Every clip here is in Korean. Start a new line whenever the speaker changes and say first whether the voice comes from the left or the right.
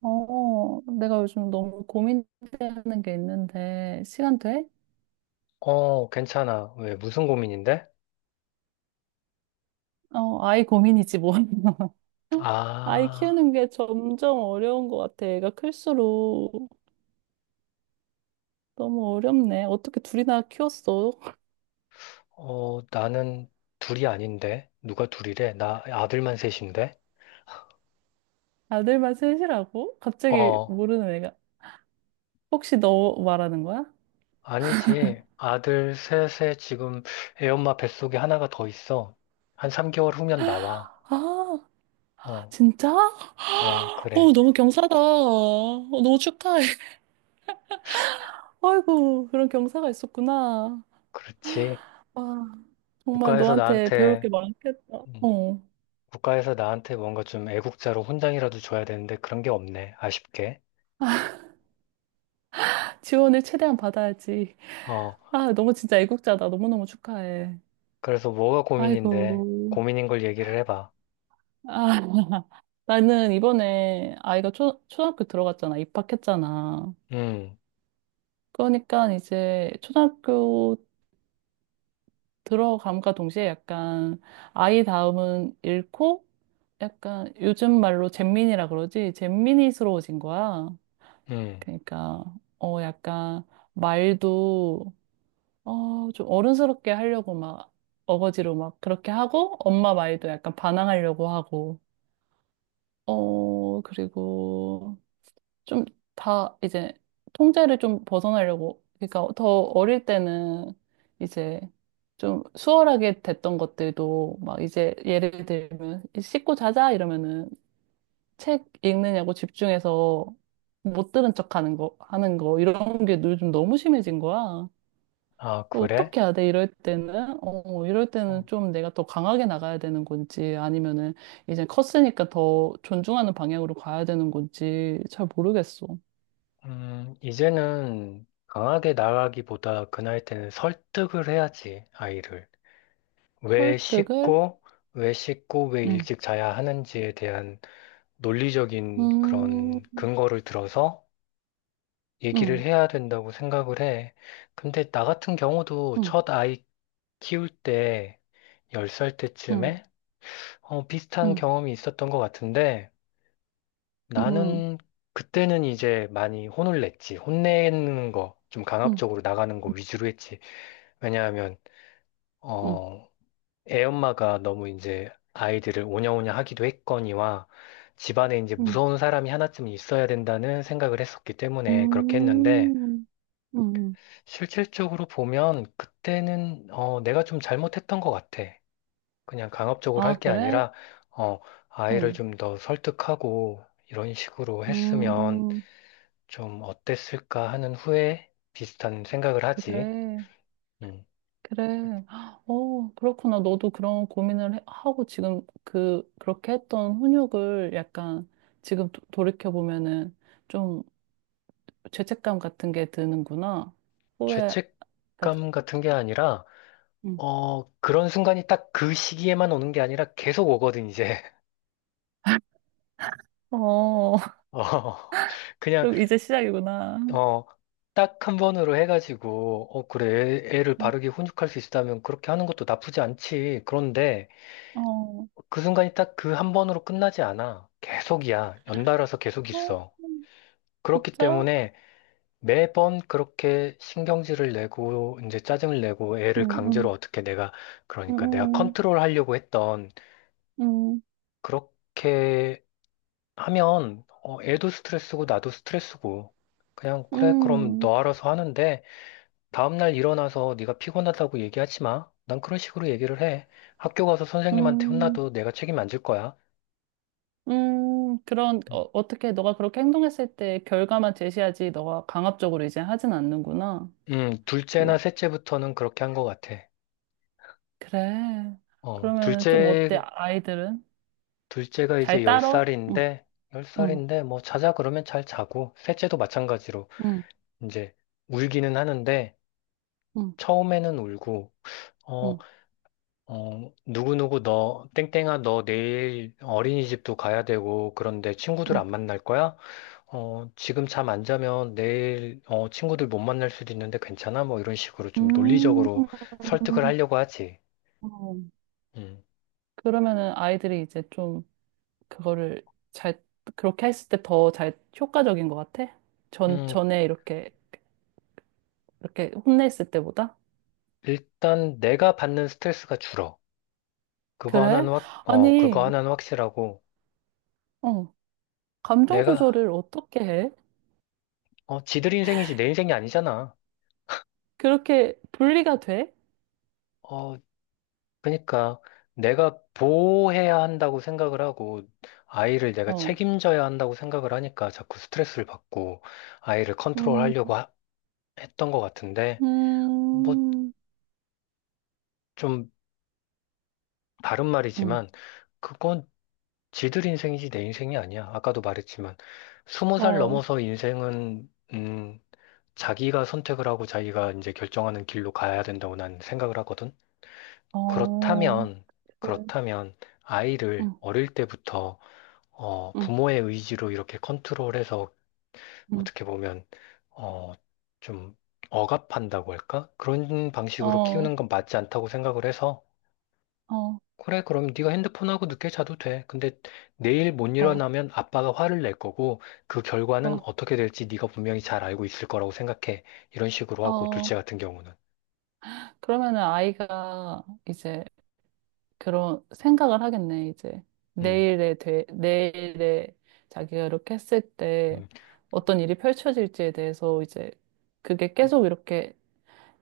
right: 내가 요즘 너무 고민되는 게 있는데, 시간 돼?
left: 괜찮아. 왜, 무슨 고민인데?
right: 아이 고민이지, 뭐. 아이
left: 아,
right: 키우는 게 점점 어려운 것 같아. 애가 클수록 너무 어렵네. 어떻게 둘이나 키웠어?
left: 나는 둘이 아닌데. 누가 둘이래? 나 아들만 셋인데?
right: 아들만 셋이라고? 갑자기
left: 어,
right: 모르는 애가. 혹시 너 말하는 거야?
left: 아니지. 아들 셋에 지금 애 엄마 뱃속에 하나가 더 있어. 한 3개월 후면 나와.
right: 아,
left: 어,
right: 진짜?
left: 그래.
right: 너무 경사다. 너무 축하해. 아이고, 그런 경사가 있었구나.
left: 그렇지.
right: 와, 정말
left: 국가에서
right: 너한테 배울
left: 나한테,
right: 게 많겠다.
left: 음,
right: 어.
left: 국가에서 나한테 뭔가 좀 애국자로 훈장이라도 줘야 되는데 그런 게 없네. 아쉽게.
right: 지원을 최대한 받아야지.
left: 어,
right: 아, 너무 진짜 애국자다. 너무너무 축하해.
left: 그래서 뭐가
right: 아이고.
left: 고민인데? 고민인 걸 얘기를 해봐.
right: 아, 나는 이번에 아이가 초등학교 들어갔잖아. 입학했잖아.
left: 음.
right: 그러니까 이제 초등학교 들어감과 동시에 약간 아이 다음은 잃고 약간 요즘 말로 잼민이라 그러지. 잼민이스러워진 거야.
left: 음.
right: 그러니까, 약간 말도 좀 어른스럽게 하려고 막 어거지로 막 그렇게 하고 엄마 말도 약간 반항하려고 하고 그리고 좀 다 이제 통제를 좀 벗어나려고 그러니까 더 어릴 때는 이제 좀 수월하게 됐던 것들도 막 이제 예를 들면 씻고 자자 이러면은 책 읽느냐고 집중해서 못 들은 척 하는 거 이런 게 요즘 너무 심해진 거야.
left: 아, 그래?
right: 어떻게 해야 돼? 이럴 때는? 이럴 때는
left: 어,
right: 좀 내가 더 강하게 나가야 되는 건지 아니면은 이제 컸으니까 더 존중하는 방향으로 가야 되는 건지 잘 모르겠어.
left: 이제는 강하게 나가기보다 그 나이 때는 설득을 해야지, 아이를. 왜
right: 설득을?
left: 씻고, 왜 씻고, 왜
right: 응.
left: 일찍 자야 하는지에 대한 논리적인
right: 음,
left: 그런 근거를 들어서 얘기를
right: 응,
left: 해야 된다고 생각을 해. 근데 나 같은 경우도
right: 응,
left: 첫 아이 키울 때, 10살
right: 응,
left: 때쯤에 비슷한
right: 응,
left: 경험이 있었던 것 같은데,
right: 응, 응,
left: 나는 그때는 이제 많이 혼을 냈지. 혼내는 거, 좀
right: 응,
left: 강압적으로 나가는 거 위주로 했지. 왜냐하면,
right: 응,
left: 어, 애 엄마가 너무 이제 아이들을 오냐오냐 하기도 했거니와 집안에 이제
right: 응,
left: 무서운 사람이 하나쯤 있어야 된다는 생각을 했었기 때문에 그렇게 했는데
right: 응.
left: 실질적으로 보면 그때는 내가 좀 잘못했던 것 같아. 그냥 강압적으로 할
right: 아,
left: 게
right: 그래?
left: 아니라 어, 아이를
right: 어,
left: 좀 더 설득하고 이런 식으로 했으면
right: 음,
left: 좀 어땠을까 하는 후에 비슷한 생각을 하지.
right: 그래.
left: 음,
right: 그래. 어, 그렇구나. 너도 그런 고민을 하고 지금 그렇게 했던 훈육을 약간 지금 돌이켜보면은 좀 죄책감 같은 게 드는구나. 후회, 같은-
left: 죄책감 같은 게 아니라,
right: 응.
left: 그런 순간이 딱 그 시기에만 오는 게 아니라 계속 오거든, 이제.
right: 어,
left: 어,
right: 그
left: 그냥,
right: 럼 이제 시작이구나.
left: 어, 딱 한 번으로 해가지고, 어, 그래, 애를
right: 어,
left: 바르게 훈육할 수 있다면 그렇게 하는 것도 나쁘지 않지. 그런데
right: 어,
left: 그 순간이 딱 그 한 번으로 끝나지 않아. 계속이야. 연달아서 계속
right: 어,
left: 있어. 그렇기
right: 진짜?
left: 때문에 매번 그렇게 신경질을 내고 이제 짜증을 내고
right: 응,
left: 애를 강제로
right: 응,
left: 어떻게 내가 그러니까 내가
right: 응,
left: 컨트롤하려고 했던
right: 응,
left: 그렇게 하면 애도 스트레스고 나도 스트레스고 그냥
right: 응,
left: 그래 그럼
right: 응,
left: 너 알아서 하는데 다음날 일어나서 네가 피곤하다고 얘기하지 마. 난 그런 식으로 얘기를 해. 학교 가서 선생님한테
right: 응.
left: 혼나도 내가 책임 안 질 거야.
right: 응. 그런, 어떻게 너가 그렇게 행동했을 때 결과만 제시하지, 너가 강압적으로 이제 하진 않는구나.
left: 둘째나
right: 그거.
left: 셋째부터는 그렇게 한 것 같아.
right: 그래.
left: 어,
right: 그러면 좀 어때,
left: 둘째
right: 아이들은?
left: 둘째가 이제
right: 잘 따러? 응,
left: 10살인데, 열 살
right: 응,
left: 인데 뭐, 자자 그러면 잘 자고, 셋째도 마찬가지로,
right: 응,
left: 이제, 울기는 하는데,
right: 응,
left: 처음에는 울고, 어,
right: 응,
left: 어, 누구누구 너, 땡땡아, 너 내일 어린이집도 가야 되고, 그런데 친구들
right: 응.
left: 안 만날 거야? 어, 지금 잠 안 자면 내일, 친구들 못 만날 수도 있는데 괜찮아? 뭐, 이런 식으로 좀
right: 음,
left: 논리적으로 설득을 하려고 하지.
right: 어.
left: 음,
right: 그러면은 아이들이 이제 좀 그거를 잘, 그렇게 했을 때 더 잘 효과적인 것 같아?
left: 음,
right: 전에 이렇게, 이렇게 혼냈을 때보다?
left: 일단 내가 받는 스트레스가 줄어.
right: 그래?
left: 그거
right: 아니,
left: 하나는 확실하고,
right: 어, 감정 조절을
left: 내가,
right: 어떻게 해?
left: 지들 인생이지 내 인생이 아니잖아.
right: 그렇게 분리가 돼?
left: 어, 그러니까 내가 보호해야 한다고 생각을 하고, 아이를 내가
right: 어,
left: 책임져야 한다고 생각을 하니까 자꾸 스트레스를 받고, 아이를 컨트롤하려고
right: 음,
left: 하- 했던 것 같은데, 뭐,
right: 음,
left: 좀 다른
right: 음,
left: 말이지만, 그건 지들 인생이지 내 인생이 아니야. 아까도 말했지만, 20살
right: 어.
left: 넘어서 인생은, 자기가 선택을 하고 자기가 이제 결정하는 길로 가야 된다고 난 생각을 하거든.
right: 어,
left: 그렇다면,
right: 래
left: 그렇다면 아이를
right: 응,
left: 어릴 때부터
right: 응,
left: 부모의 의지로 이렇게 컨트롤해서
right: 응.
left: 어떻게 보면 어, 좀 억압한다고 할까? 그런 방식으로 키우는
right: 어,
left: 건 맞지 않다고 생각을 해서
right: 어,
left: 그래, 그럼 네가 핸드폰하고 늦게 자도 돼. 근데 내일 못
right: 어,
left: 일어나면 아빠가 화를 낼 거고 그 결과는
right: 어,
left: 어떻게 될지 네가 분명히 잘 알고 있을 거라고 생각해. 이런 식으로 하고
right: 어.
left: 둘째 같은 경우는.
right: 그러면은 아이가 이제 그런 생각을 하겠네, 이제.
left: 음,
right: 내일에 돼, 내일에 자기가 이렇게 했을 때
left: 음.
right: 어떤 일이 펼쳐질지에 대해서 이제 그게 계속 이렇게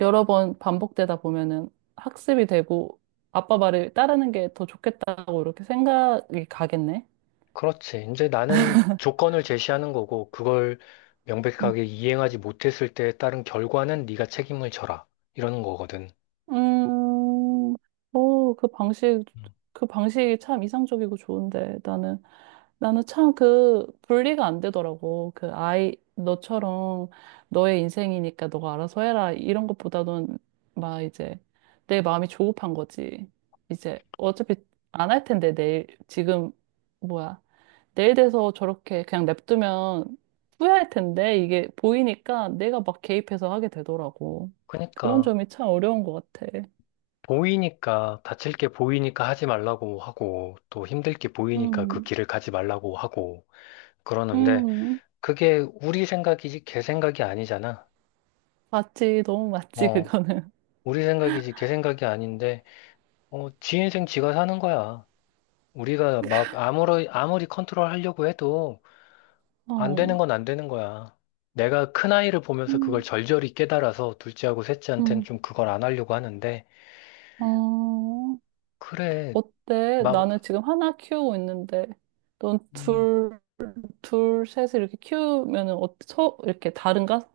right: 여러 번 반복되다 보면은 학습이 되고 아빠 말을 따르는 게 더 좋겠다고 이렇게 생각이 가겠네.
left: 그렇지. 이제 나는 조건을 제시하는 거고, 그걸
right: 응.
left: 명백하게 이행하지 못했을 때에 따른 결과는 네가 책임을 져라. 이러는 거거든.
right: 음, 오, 그 방식,
left: 음.
right: 그 방식이 참 이상적이고 좋은데, 나는, 나는 참 그 분리가 안 되더라고. 그 아이, 너처럼 너의 인생이니까 너가 알아서 해라. 이런 것보다는 막 이제 내 마음이 조급한 거지. 이제 어차피 안 할 텐데, 내일, 지금, 뭐야. 내일 돼서 저렇게 그냥 냅두면 후회할 텐데, 이게 보이니까 내가 막 개입해서 하게 되더라고. 그런
left: 그러니까,
right: 점이 참 어려운 것 같아.
left: 보이니까, 다칠 게 보이니까 하지 말라고 하고, 또 힘들 게 보이니까 그
right: 음,
left: 길을 가지 말라고 하고, 그러는데,
right: 음,
left: 그게 우리 생각이지, 걔 생각이 아니잖아.
right: 맞지, 너무 맞지,
left: 어,
right: 그거는.
left: 우리 생각이지, 걔 생각이 아닌데, 지 인생 지가 사는 거야. 우리가 막 아무리, 아무리 컨트롤 하려고 해도, 안 되는
right: 어,
left: 건 안 되는 거야. 내가 큰아이를 보면서 그걸
right: 음,
left: 절절히 깨달아서 둘째하고 셋째한테는
right: 음,
left: 좀 그걸 안 하려고 하는데,
right: 어,
left: 그래,
right: 어때?
left: 막,
right: 나는 지금 하나 키우고 있는데, 넌
left: 음,
right: 둘, 둘, 셋을 이렇게 키우면은, 어, 서, 이렇게 다른가?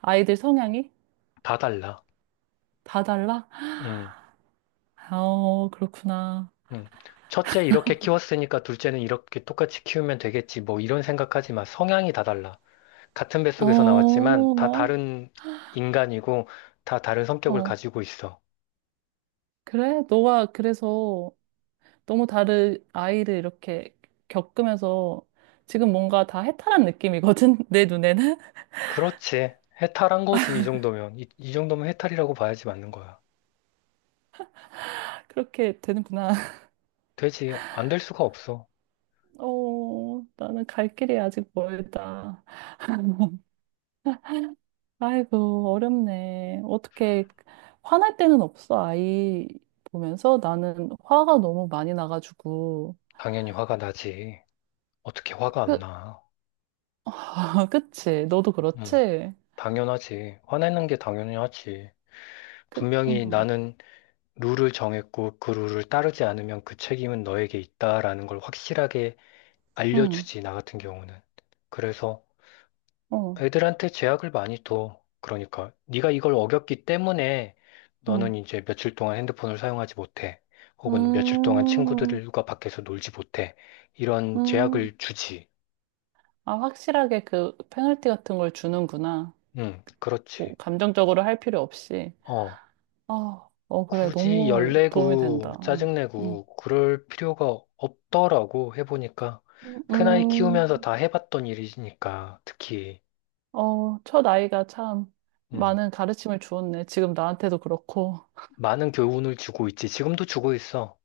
right: 아이들 성향이?
left: 다 달라.
right: 다 달라?
left: 음,
right: 어, 그렇구나.
left: 음. 첫째 이렇게 키웠으니까 둘째는 이렇게 똑같이 키우면 되겠지. 뭐 이런 생각하지 마. 성향이 다 달라. 같은 뱃속에서
right: 어,
left: 나왔지만 다 다른 인간이고 다 다른 성격을
right: 어,
left: 가지고 있어.
right: 그래? 너가 그래서 너무 다른 아이를 이렇게 겪으면서 지금 뭔가 다 해탈한 느낌이거든, 내 눈에는.
left: 그렇지. 해탈한 거지, 이 정도면. 이 정도면 해탈이라고 봐야지 맞는 거야.
right: 그렇게 되는구나.
left: 되지. 안 될 수가 없어.
right: 어, 나는 갈 길이 아직 멀다. 아이고, 어렵네. 어떻게, 화날 때는 없어, 아이 보면서. 나는 화가 너무 많이 나가지고.
left: 당연히 화가 나지. 어떻게 화가 안
right: 그,
left: 나?
right: 그치? 너도
left: 응,
right: 그렇지?
left: 당연하지. 화내는 게 당연히 하지.
right: 그,
left: 분명히
right: 응,
left: 나는 룰을 정했고 그 룰을 따르지 않으면 그 책임은 너에게 있다라는 걸 확실하게
right: 응,
left: 알려주지, 나 같은 경우는. 그래서
right: 어,
left: 애들한테 제약을 많이 둬. 그러니까 네가 이걸 어겼기 때문에
right: 응.
left: 너는 이제 며칠 동안 핸드폰을 사용하지 못해. 혹은 며칠 동안
right: 음,
left: 친구들과 밖에서 놀지 못해. 이런
right: 음.
left: 제약을 주지.
right: 아, 확실하게 그 페널티 같은 걸 주는구나.
left: 응,
right: 뭐
left: 그렇지.
right: 감정적으로 할 필요 없이.
left: 어
right: 아, 어, 그래.
left: 굳이
right: 너무 도움이 된다.
left: 열내고
right: 어, 음,
left: 짜증내고 그럴 필요가 없더라고 해보니까 큰아이
right: 음,
left: 키우면서 다 해봤던 일이니까 특히
right: 어, 첫 아이가 참
left: 음,
right: 많은 가르침을 주었네. 지금 나한테도 그렇고.
left: 많은 교훈을 주고 있지 지금도 주고 있어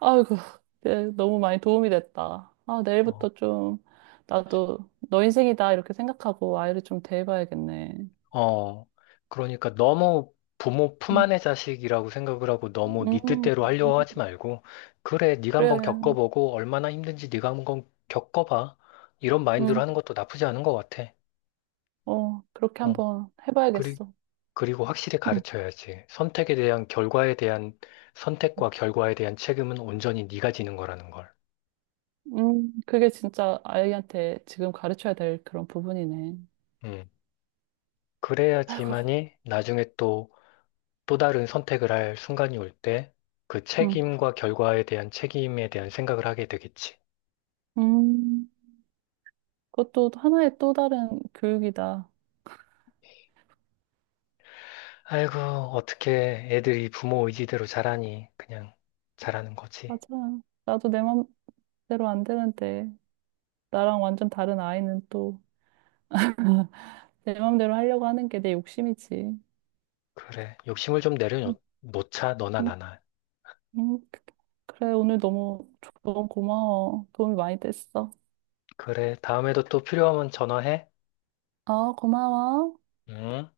right: 아이고, 네, 너무 많이 도움이 됐다. 아,
left: 어,
right: 내일부터 좀 나도 너 인생이다. 이렇게 생각하고 아이를 좀 대해봐야겠네.
left: 어, 그러니까 너무 부모 품
right: 음,
left: 안의 자식이라고 생각을 하고 너무 네
right: 음,
left: 뜻대로 하려고 하지 말고 그래 네가 한번
right: 그래.
left: 겪어보고 얼마나 힘든지 네가 한번 겪어봐 이런 마인드로
right: 음,
left: 하는 것도 나쁘지 않은 것 같아
right: 그렇게
left: 어,
right: 한번
left: 그리-
right: 해봐야겠어.
left: 그리고 확실히
right: 음.
left: 가르쳐야지. 선택에 대한 결과에 대한 선택과 결과에 대한 책임은 온전히 네가 지는 거라는 걸.
right: 그게 진짜 아이한테 지금 가르쳐야 될 그런 부분이네.
left: 음.
right: 아이고,
left: 그래야지만이 나중에 또 또 다른 선택을 할 순간이 올 때 그
right: 음,
left: 책임과 결과에 대한 책임에 대한 생각을 하게 되겠지.
right: 음, 그것도 하나의 또 다른 교육이다.
left: 아이고, 어떻게 애들이 부모 의지대로 자라니. 그냥 자라는 거지.
right: 맞아. 나도 내 맘대로 안 되는데, 나랑 완전 다른 아이는 또 내 맘대로 하려고 하는 게 내 욕심이지.
left: 그래. 욕심을 좀
right: 음,
left: 내려놓자, 너나
right: 음,
left: 나나.
right: 음. 그래, 오늘 너무 조언 고마워. 도움이 많이 됐어.
left: 그래. 다음에도 또 필요하면 전화해.
right: 어, 고마워.
left: 음.